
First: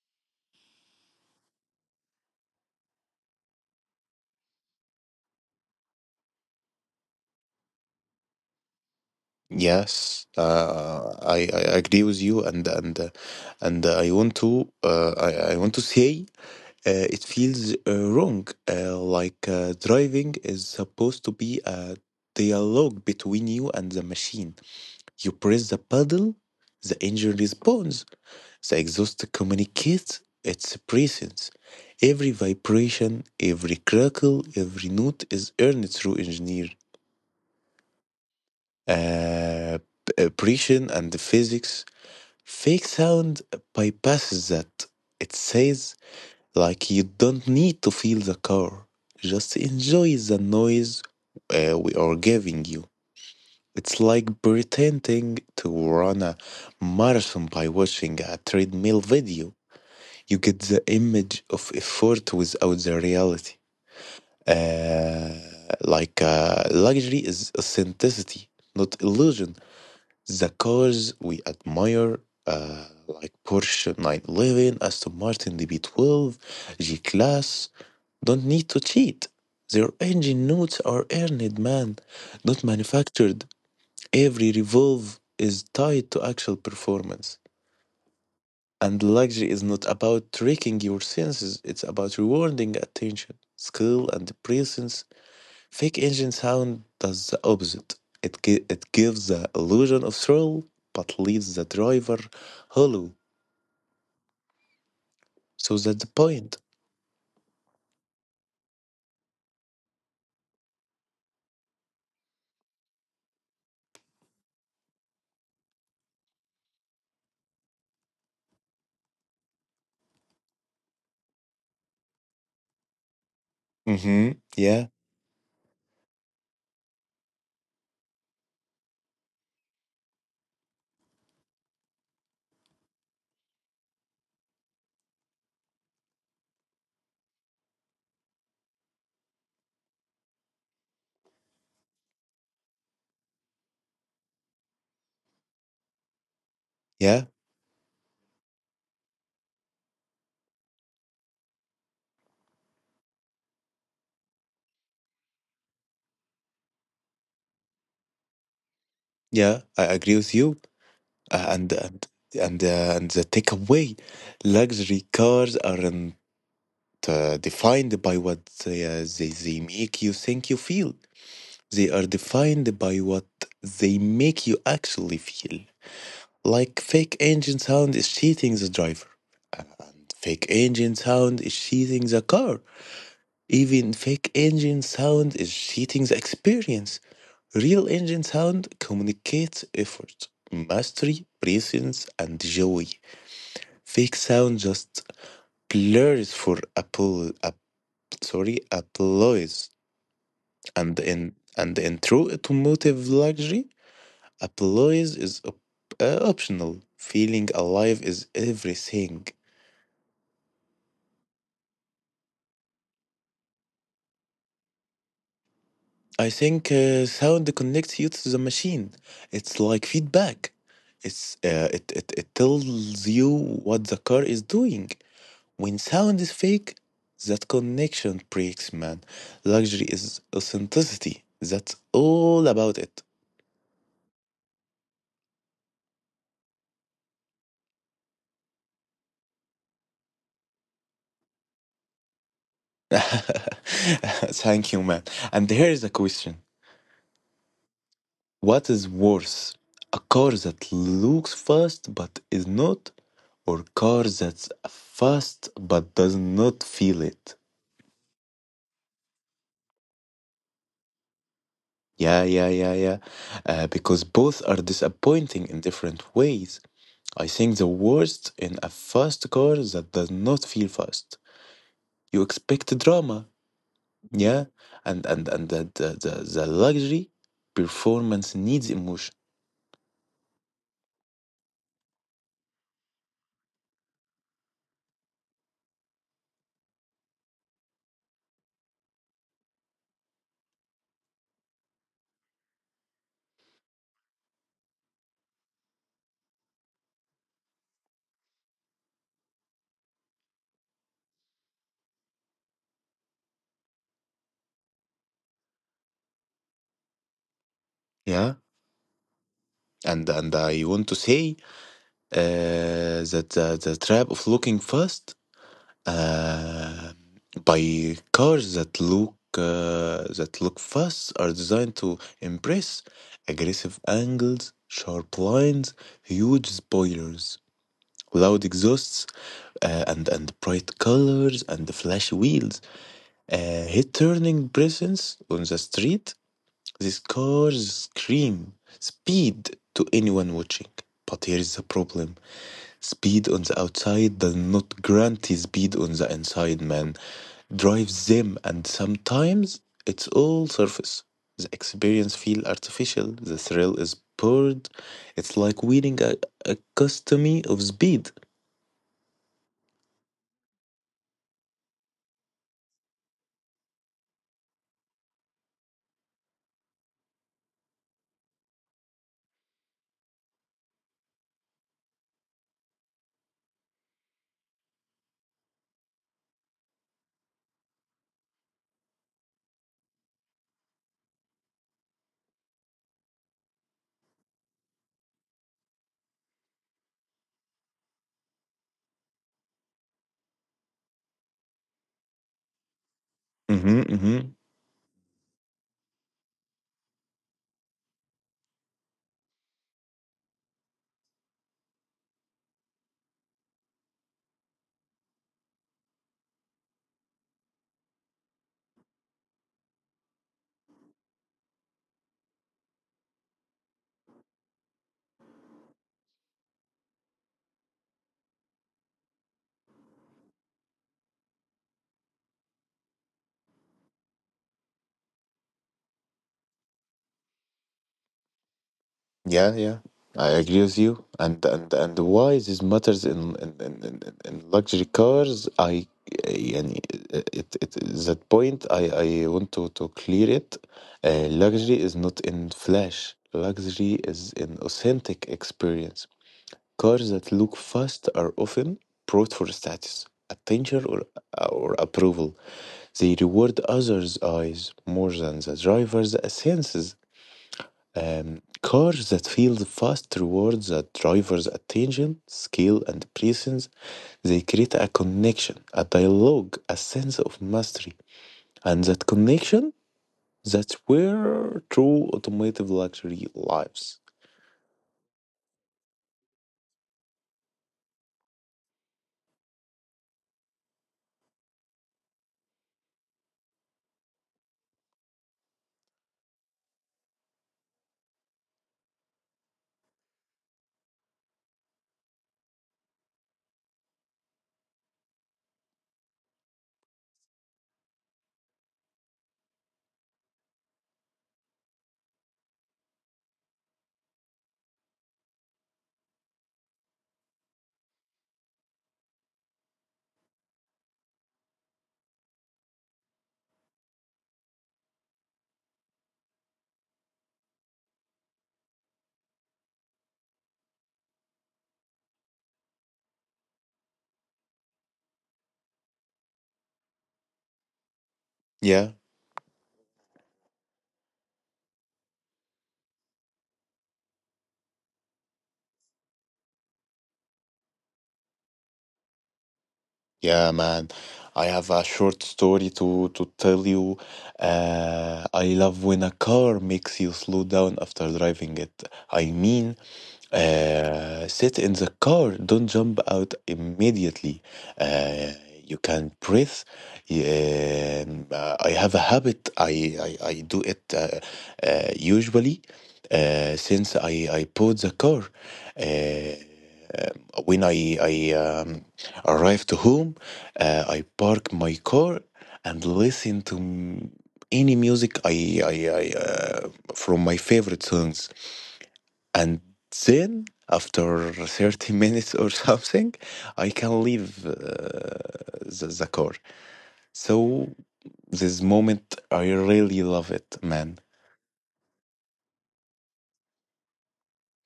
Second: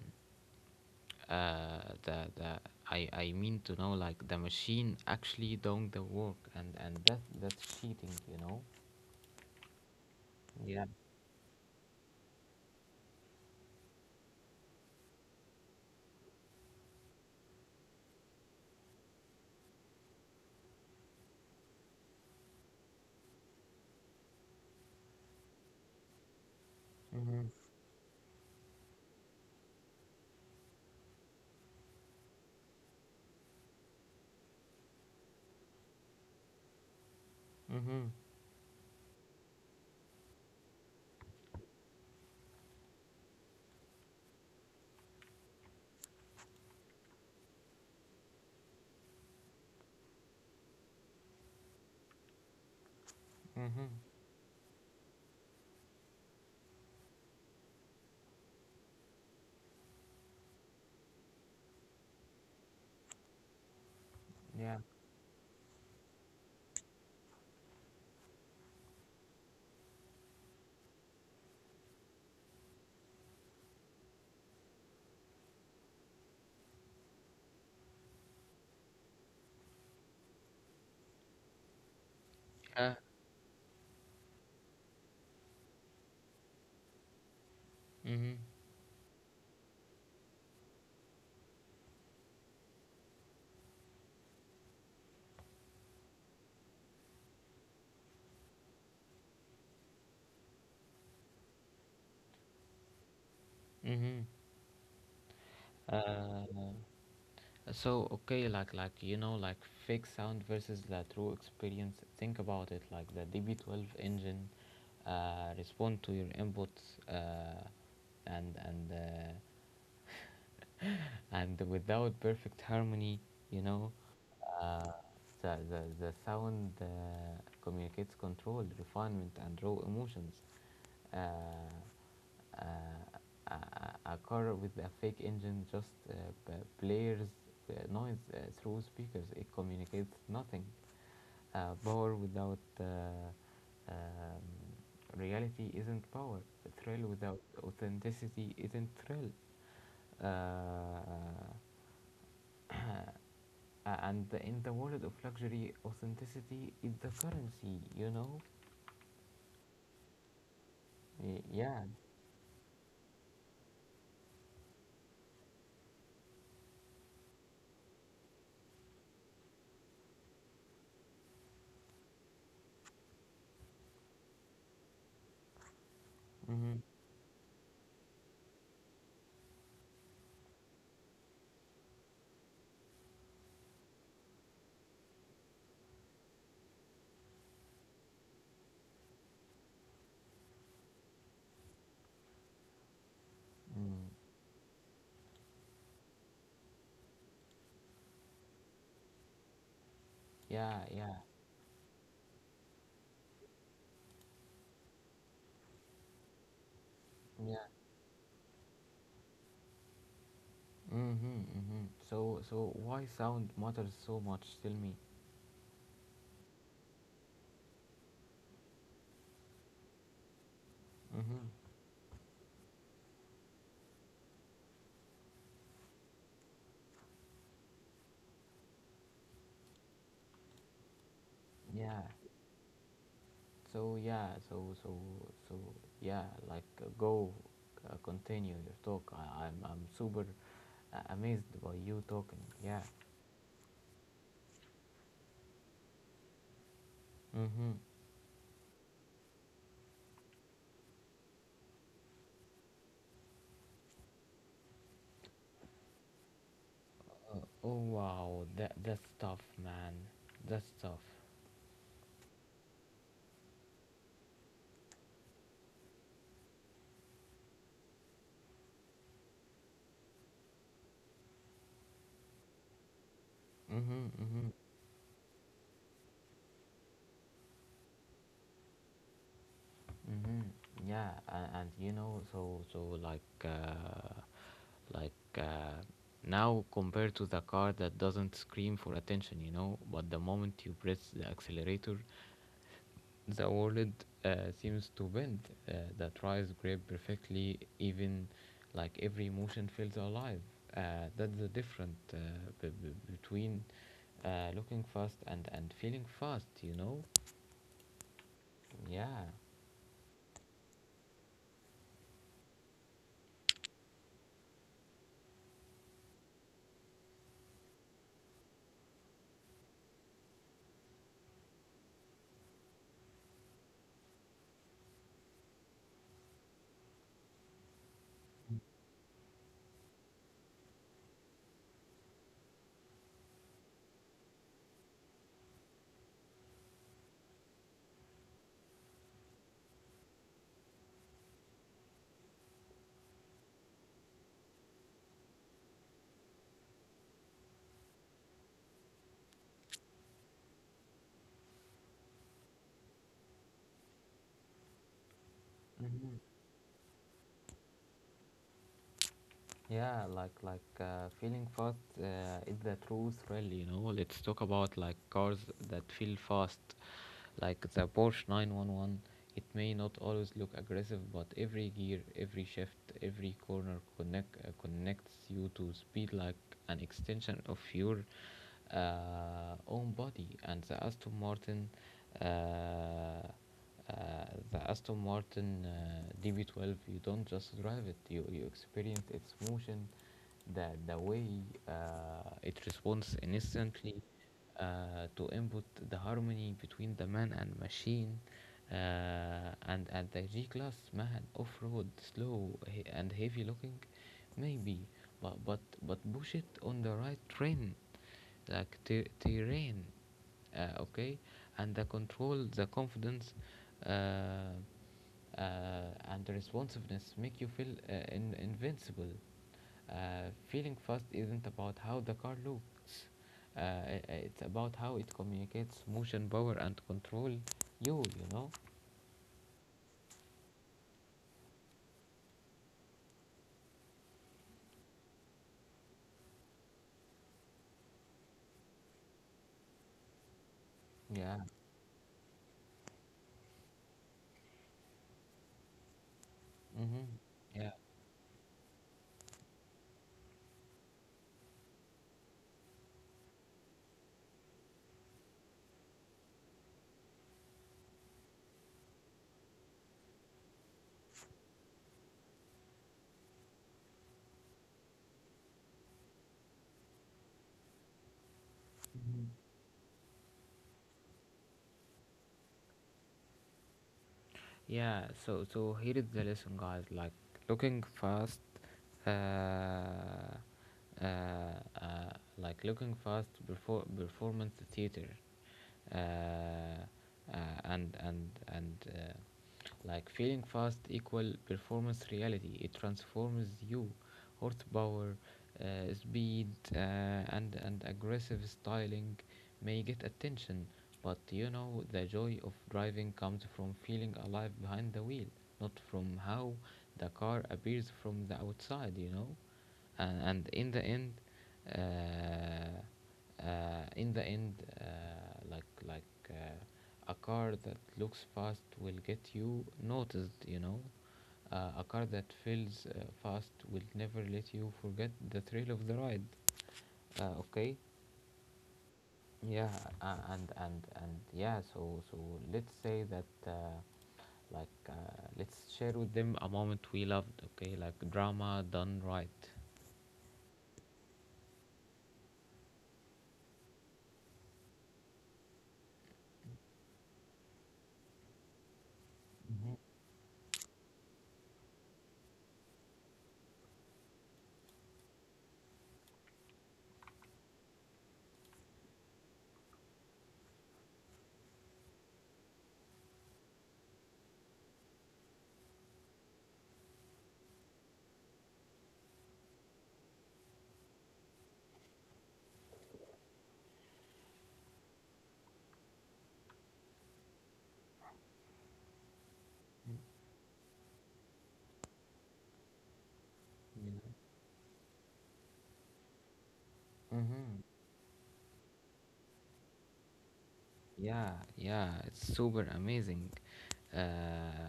the I mean to know like the machine actually doing the work, and that's cheating, you know.
yes.
Yeah.
I agree with you, and I want to say it feels wrong. Driving is supposed to be a dialogue between you and the machine. You press the pedal, the engine
Mhm.
responds, the exhaust communicates its presence. Every vibration, every crackle, every note is earned through engineer
Mhm.
uh, precision and physics. Fake sound bypasses that. It says, like, you don't need to feel the car, just enjoy the noise we are giving you. It's
Mhm.
like pretending to run a marathon by watching a treadmill video. You get the image of effort without the reality.
Yeah.
Uh, Luxury is authenticity, not illusion. The cars we admire, like Porsche 911, Aston Martin DB12, G Class, don't need to cheat. Their engine notes are earned, man, not
Yeah.
manufactured. Every revolve is tied to actual performance.
Mhm.
And luxury is not about tricking your senses, it's about rewarding attention, skill, and presence. Fake engine sound does the opposite. It gives the illusion of thrill, but leaves the driver hollow.
Mhm.
So that's the point.
Uh, So okay, like you know, like fake sound versus the true experience. Think about it. Like the DB12 engine respond to your inputs, and and uh, and without perfect harmony, you know,
Mm-hmm.
uh,
Yeah,
the sound communicates control, refinement, and raw emotions. Uh, uh, a, a car with a fake engine just b- blares noise through speakers. It communicates nothing. Power without reality isn't power. Thrill
yeah,
without authenticity isn't thrill. Uh, and in the world of luxury, authenticity is the currency, you know?
yeah. I agree with you.
Y-
Uh, and
Yeah.
and and the takeaway, luxury cars are defined by what they make you think you feel. They are defined by what they make you actually feel.
Mm-hmm.
Like fake engine sound is cheating the driver, and fake engine sound is cheating the car. Even fake engine sound is cheating the experience. Real engine sound communicates effort, mastery, presence, and joy.
Mm.
Fake sound just blurs for applause,
Yeah,
and
yeah,
in true automotive luxury, applause is optional. Feeling
yeah.
alive is everything.
Mm-hmm, mm-hmm. So why sound matters so much? Tell me.
I think sound connects you to the machine. It's like feedback. It's
Mm-hmm.
it, it it tells you what the car is doing. When sound is fake, that connection breaks, man. Luxury is authenticity. That's
Yeah.
all about it.
So yeah. So yeah. Like, go, continue your talk. I'm super amazed by you talking. Yeah.
Thank you, man. And here is a question.
Mm-hmm.
What is worse, a car that looks fast but is not, or car that's fast but does not feel it?
Oh wow. That's tough, man. That's tough.
Yeah, yeah, yeah, yeah. Because both are disappointing in different ways. I think the worst in a fast car that does not feel fast. You expect drama,
Mm-hmm,
yeah,
mm-hmm.
and the luxury performance needs emotion,
Mm-hmm. Yeah, and you know, so like, like uh, now compared to the car that doesn't scream for attention, you know, but the moment you press the accelerator, the world uh, seems to bend. The tries grip perfectly, even like every motion feels alive. That's the difference, between looking fast and feeling fast, you know.
yeah.
Yeah.
And I want to say the, the trap of looking fast uh, by cars that look fast are designed to embrace aggressive angles, sharp lines, huge spoilers, loud exhausts, and bright colors and flashy wheels. Hit turning presence on the street. These cars scream speed to anyone watching. But here is the problem. Speed on the outside does not guarantee speed on the inside, man. Drives them, and sometimes it's all surface. The experience feels artificial. The thrill is poured. It's like winning
Mhm.
a custody of speed.
Yeah, like feeling fast is the truth, really, you know. Let's talk about like cars that feel fast, like the Porsche 911. It may not always look aggressive, but every gear, every shift, every corner connects you to speed like an extension of your own body. And the Aston Martin, uh, uh, DB12, you don't just drive it, you experience its motion, the way uh, it responds instantly
hmm
to input, the harmony between the man and machine. Uh, and at the G class, man, off-road, and heavy looking, maybe, but push it on the right train, like terrain, okay, and the control, the confidence, uh, and the responsiveness make you feel, invincible. Feeling fast isn't about how the car looks; it's about how it communicates motion, power, and control, you know.
Yeah, yeah, I agree with you. And why this matters in luxury cars? I, and it that point I want to clear it.
Yeah.
Luxury is not in flash. Luxury is an authentic experience.
Mm-hmm.
Cars that look
Yeah.
fast are often brought for status, attention, or approval. They reward others' eyes more than the driver's senses. Cars that feel fast towards a driver's attention, skill, and presence. They create a connection, a dialogue, a sense of mastery. And that connection, that's where true automotive luxury lives.
Yeah, so here is the lesson, guys. Looking fast, uh, uh, uh, like looking fast before performance theater, uh, uh, and like feeling fast equal performance reality. It transforms you. Horsepower, speed, and aggressive styling may get attention, but you know the joy of driving comes from feeling alive behind the wheel, not from how the car appears from the outside, you know. And in the end, uh, uh, in the end, uh, like like uh, a car that looks fast will get you noticed, you know. A car that feels fast will never let you forget the thrill of the ride, okay.
Yeah.
Yeah. And yeah, so let's say that, like uh, let's share with them a moment we loved, okay, like drama done right.
Yeah, man, I have a short story to tell you. I love when a car makes you slow down after driving it. I
Mm-hmm.
mean, sit in the car, don't jump out immediately. Uh, you can breathe. Yeah, I have a habit. I do it usually since I bought the car. Uh, when I arrived to home, I park my car and listen to any music I, I from my favorite songs, and then after 30 minutes or something, I
You know.
can leave the car.
Mm-hmm.
So this moment, I really love it, man.
Yeah, yeah, it's super amazing. Uh,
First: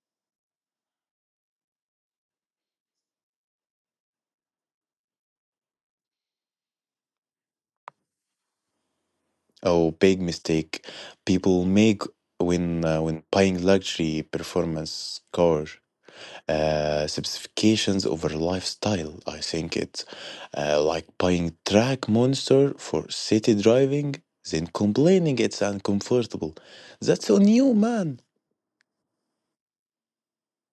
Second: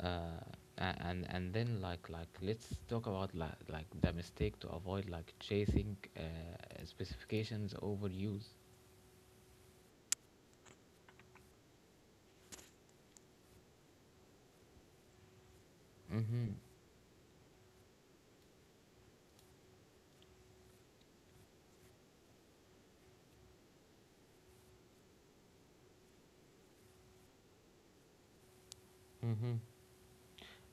uh, and then, let's talk about like the mistake to avoid, like chasing specifications over use.
Oh, big mistake people make when buying luxury performance car
Mm-hmm.
uh, specifications over lifestyle. I think it's like buying track monster for city driving, then complaining it's uncomfortable. That's on you, man.
Mm-hmm.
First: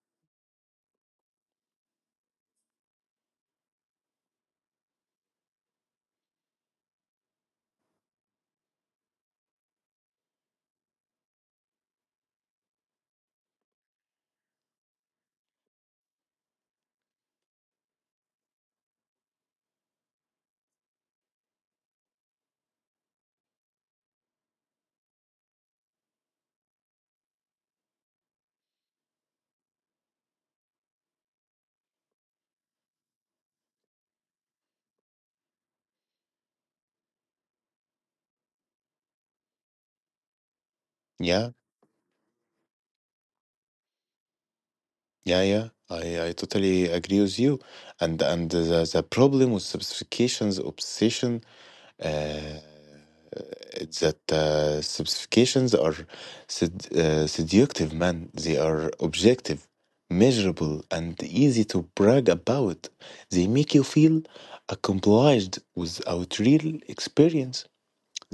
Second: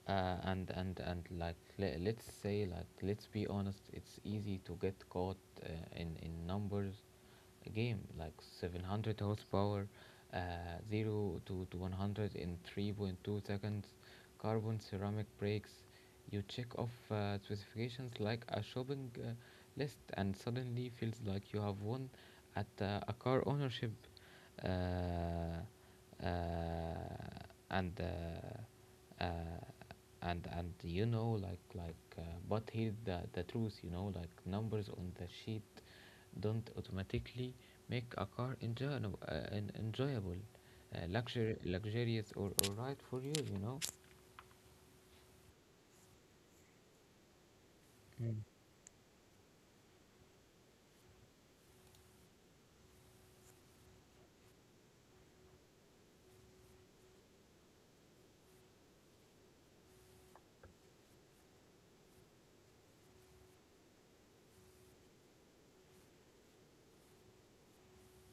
And let's say, like let's be honest, it's easy to get caught, uh, in numbers game like 700 horsepower, uh, 0 to 100 in 3.2 seconds, carbon ceramic brakes, you check off specifications like a shopping list, and suddenly feels like you have won at a car ownership. Uh, uh, and uh, uh, and and you know, like, but here the truth, you know, like numbers on the sheet don't automatically make a car enjoyable, enjoyable,
Yeah,
luxury luxurious, or right for you, you know.
yeah, yeah. I, totally agree with you. And the problem with specifications obsession uh, that specifications are seductive, man. They are objective, measurable, and easy to brag about. They make you feel accomplished without real experience.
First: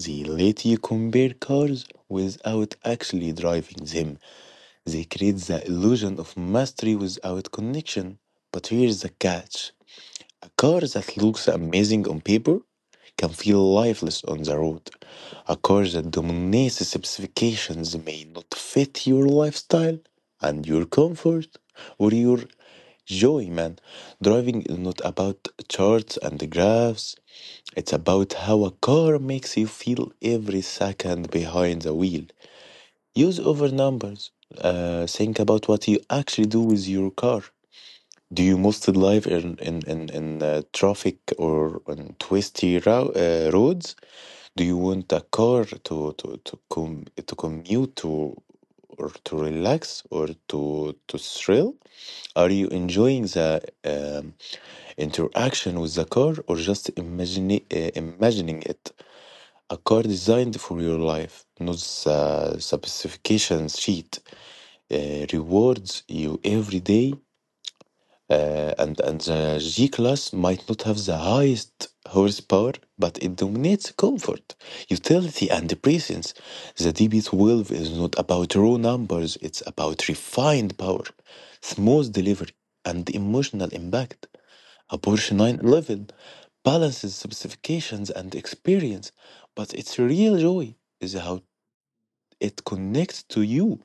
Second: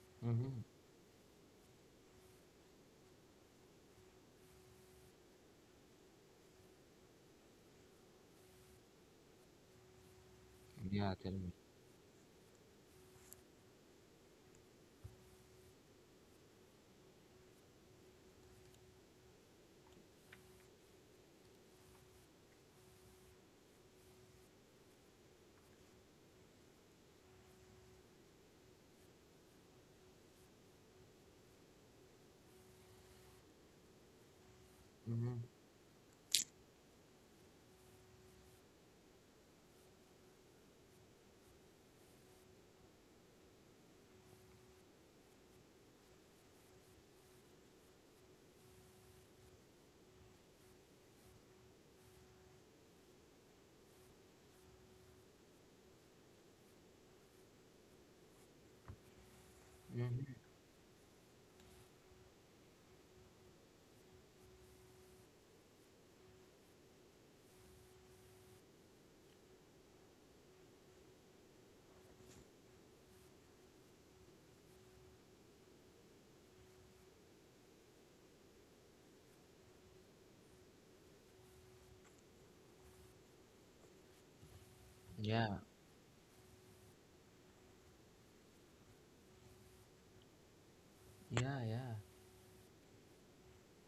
They
Mm-hmm.
let you compare cars without actually driving them. They create the illusion of mastery without connection. But here's the catch. A car
Yeah,
that
tell
looks
me.
amazing on paper can feel lifeless on the road. A car that dominates specifications may not fit your lifestyle and your comfort or your joy, man. Driving is not about charts and graphs. It's about how a car makes you feel every second behind the wheel. Use over numbers. Think
Mm-hmm.
about what you actually do with your car. Do you mostly live in traffic or on twisty roads? Do you want a car to to commute to or to relax or to thrill? Are you enjoying the um, interaction with the car or just imagining it? A car
Mm-hmm.
designed for your life, not the specifications sheet, rewards you every day. And the G class might not have the highest horsepower, but it dominates comfort, utility, and presence. The DB12 is not about raw numbers; it's about refined power, smooth delivery, and emotional impact. A Porsche
Yeah,
911 balances specifications and experience, but its real joy is how
yeah, yeah,
it connects to you,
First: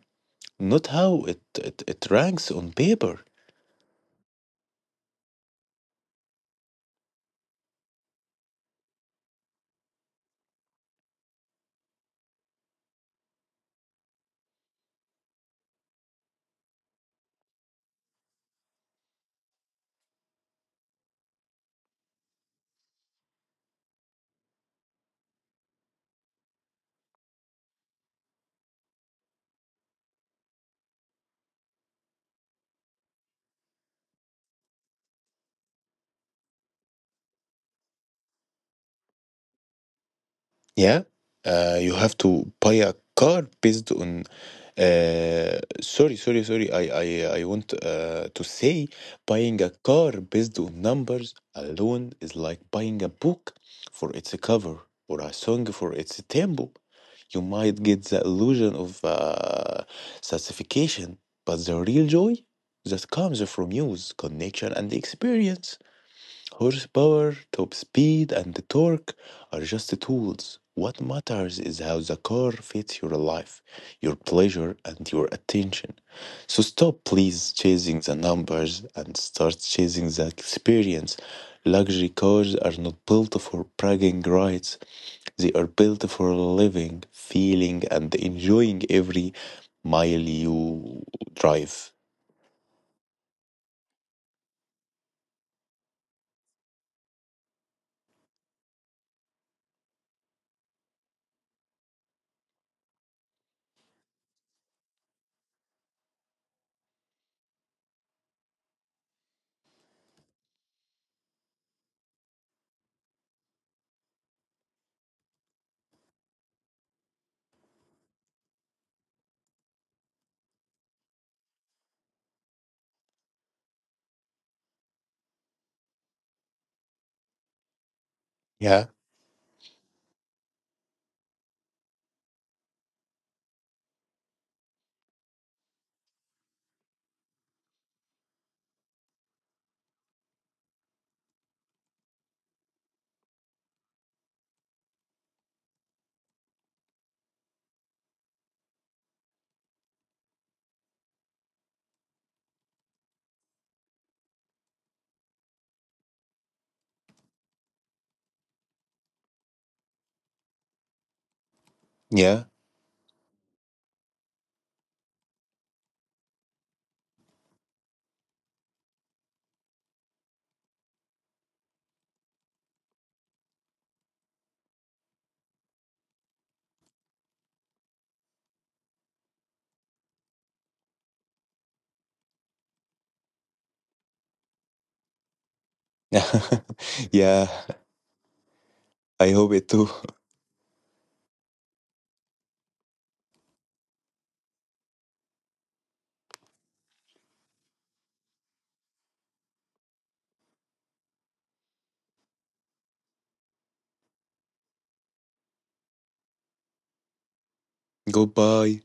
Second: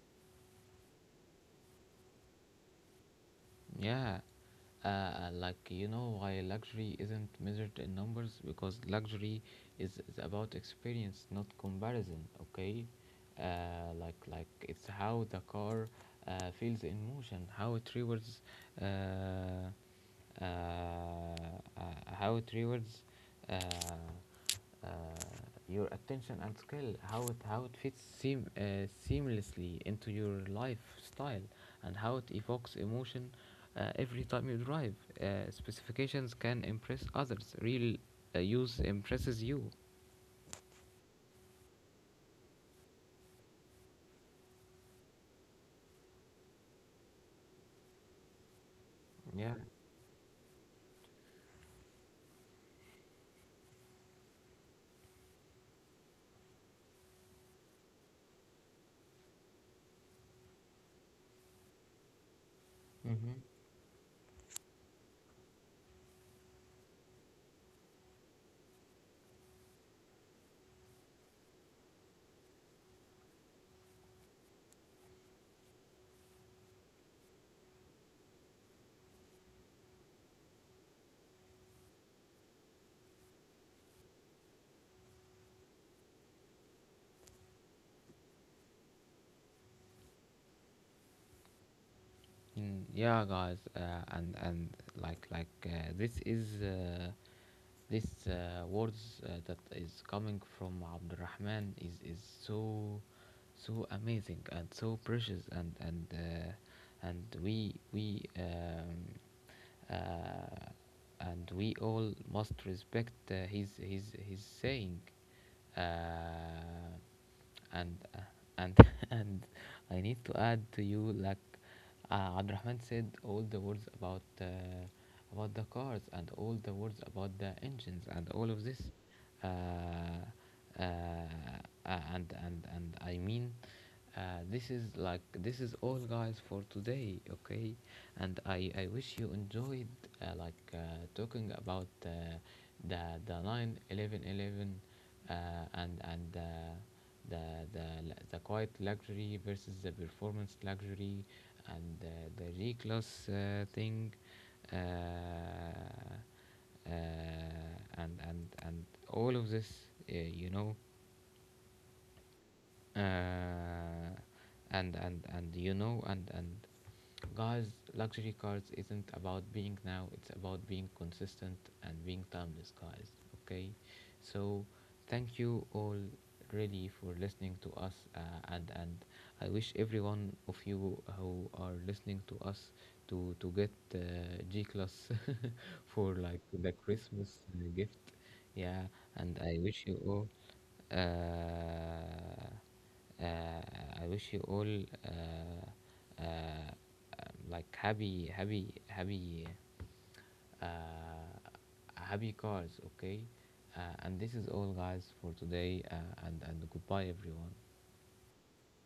not how it ranks on paper.
yeah. Like you know, why luxury isn't measured in numbers, because luxury is about experience not comparison, okay. Like it's how the car feels in motion, how it rewards, uh, uh, uh, how it rewards uh, uh, your attention and skill, how it fits, seamlessly into your lifestyle, and how it evokes emotion every time you drive. Specifications can impress others, real use impresses you.
Yeah, you have to buy a car based on. Sorry, sorry, sorry. I want to say
Yeah.
buying a car based on numbers alone is like buying a book for its cover or a song for its tempo. You might get the illusion of satisfaction, but the real joy that
Mm-hmm.
comes from use, connection, and experience. Horsepower, top speed, and torque are just tools. What matters is how the car fits your life, your pleasure, and your attention. So stop, please, chasing the numbers and start chasing the experience. Luxury cars are not built for bragging rights, they are built for living, feeling, and enjoying every mile you drive.
Mm, yeah guys, and like this is, this words that is coming from Abdurrahman is so so amazing and so precious, and we, uh, and we all must respect his saying. Uh, and uh, and and I need to add to you, like, Abdurrahman said all the words about, the cars and all the words about the engines and all of this.
Yeah,
Uh, uh, uh, and and and I mean, uh, this is, like this is all, guys, for today, okay. And I wish you enjoyed, uh, like uh, talking about, the the 911 11, and the, the quiet luxury versus the performance luxury, and the reclass thing, uh, uh, and all of this, you know.
yeah,
Uh, and and and you know, and guys, luxury cars isn't about being now, it's about being consistent and being timeless, guys, okay. So thank you all, really, for listening to us, and I wish every one of you who are listening to us to get, G class for like the Christmas
yeah.
gift. Yeah,
I
and
hope
I
it
wish
too.
you all, uh, I wish you all uh, uh, like happy, happy, happy, uh, happy cars. Okay, and this is all, guys, for today. And goodbye, everyone.
Goodbye.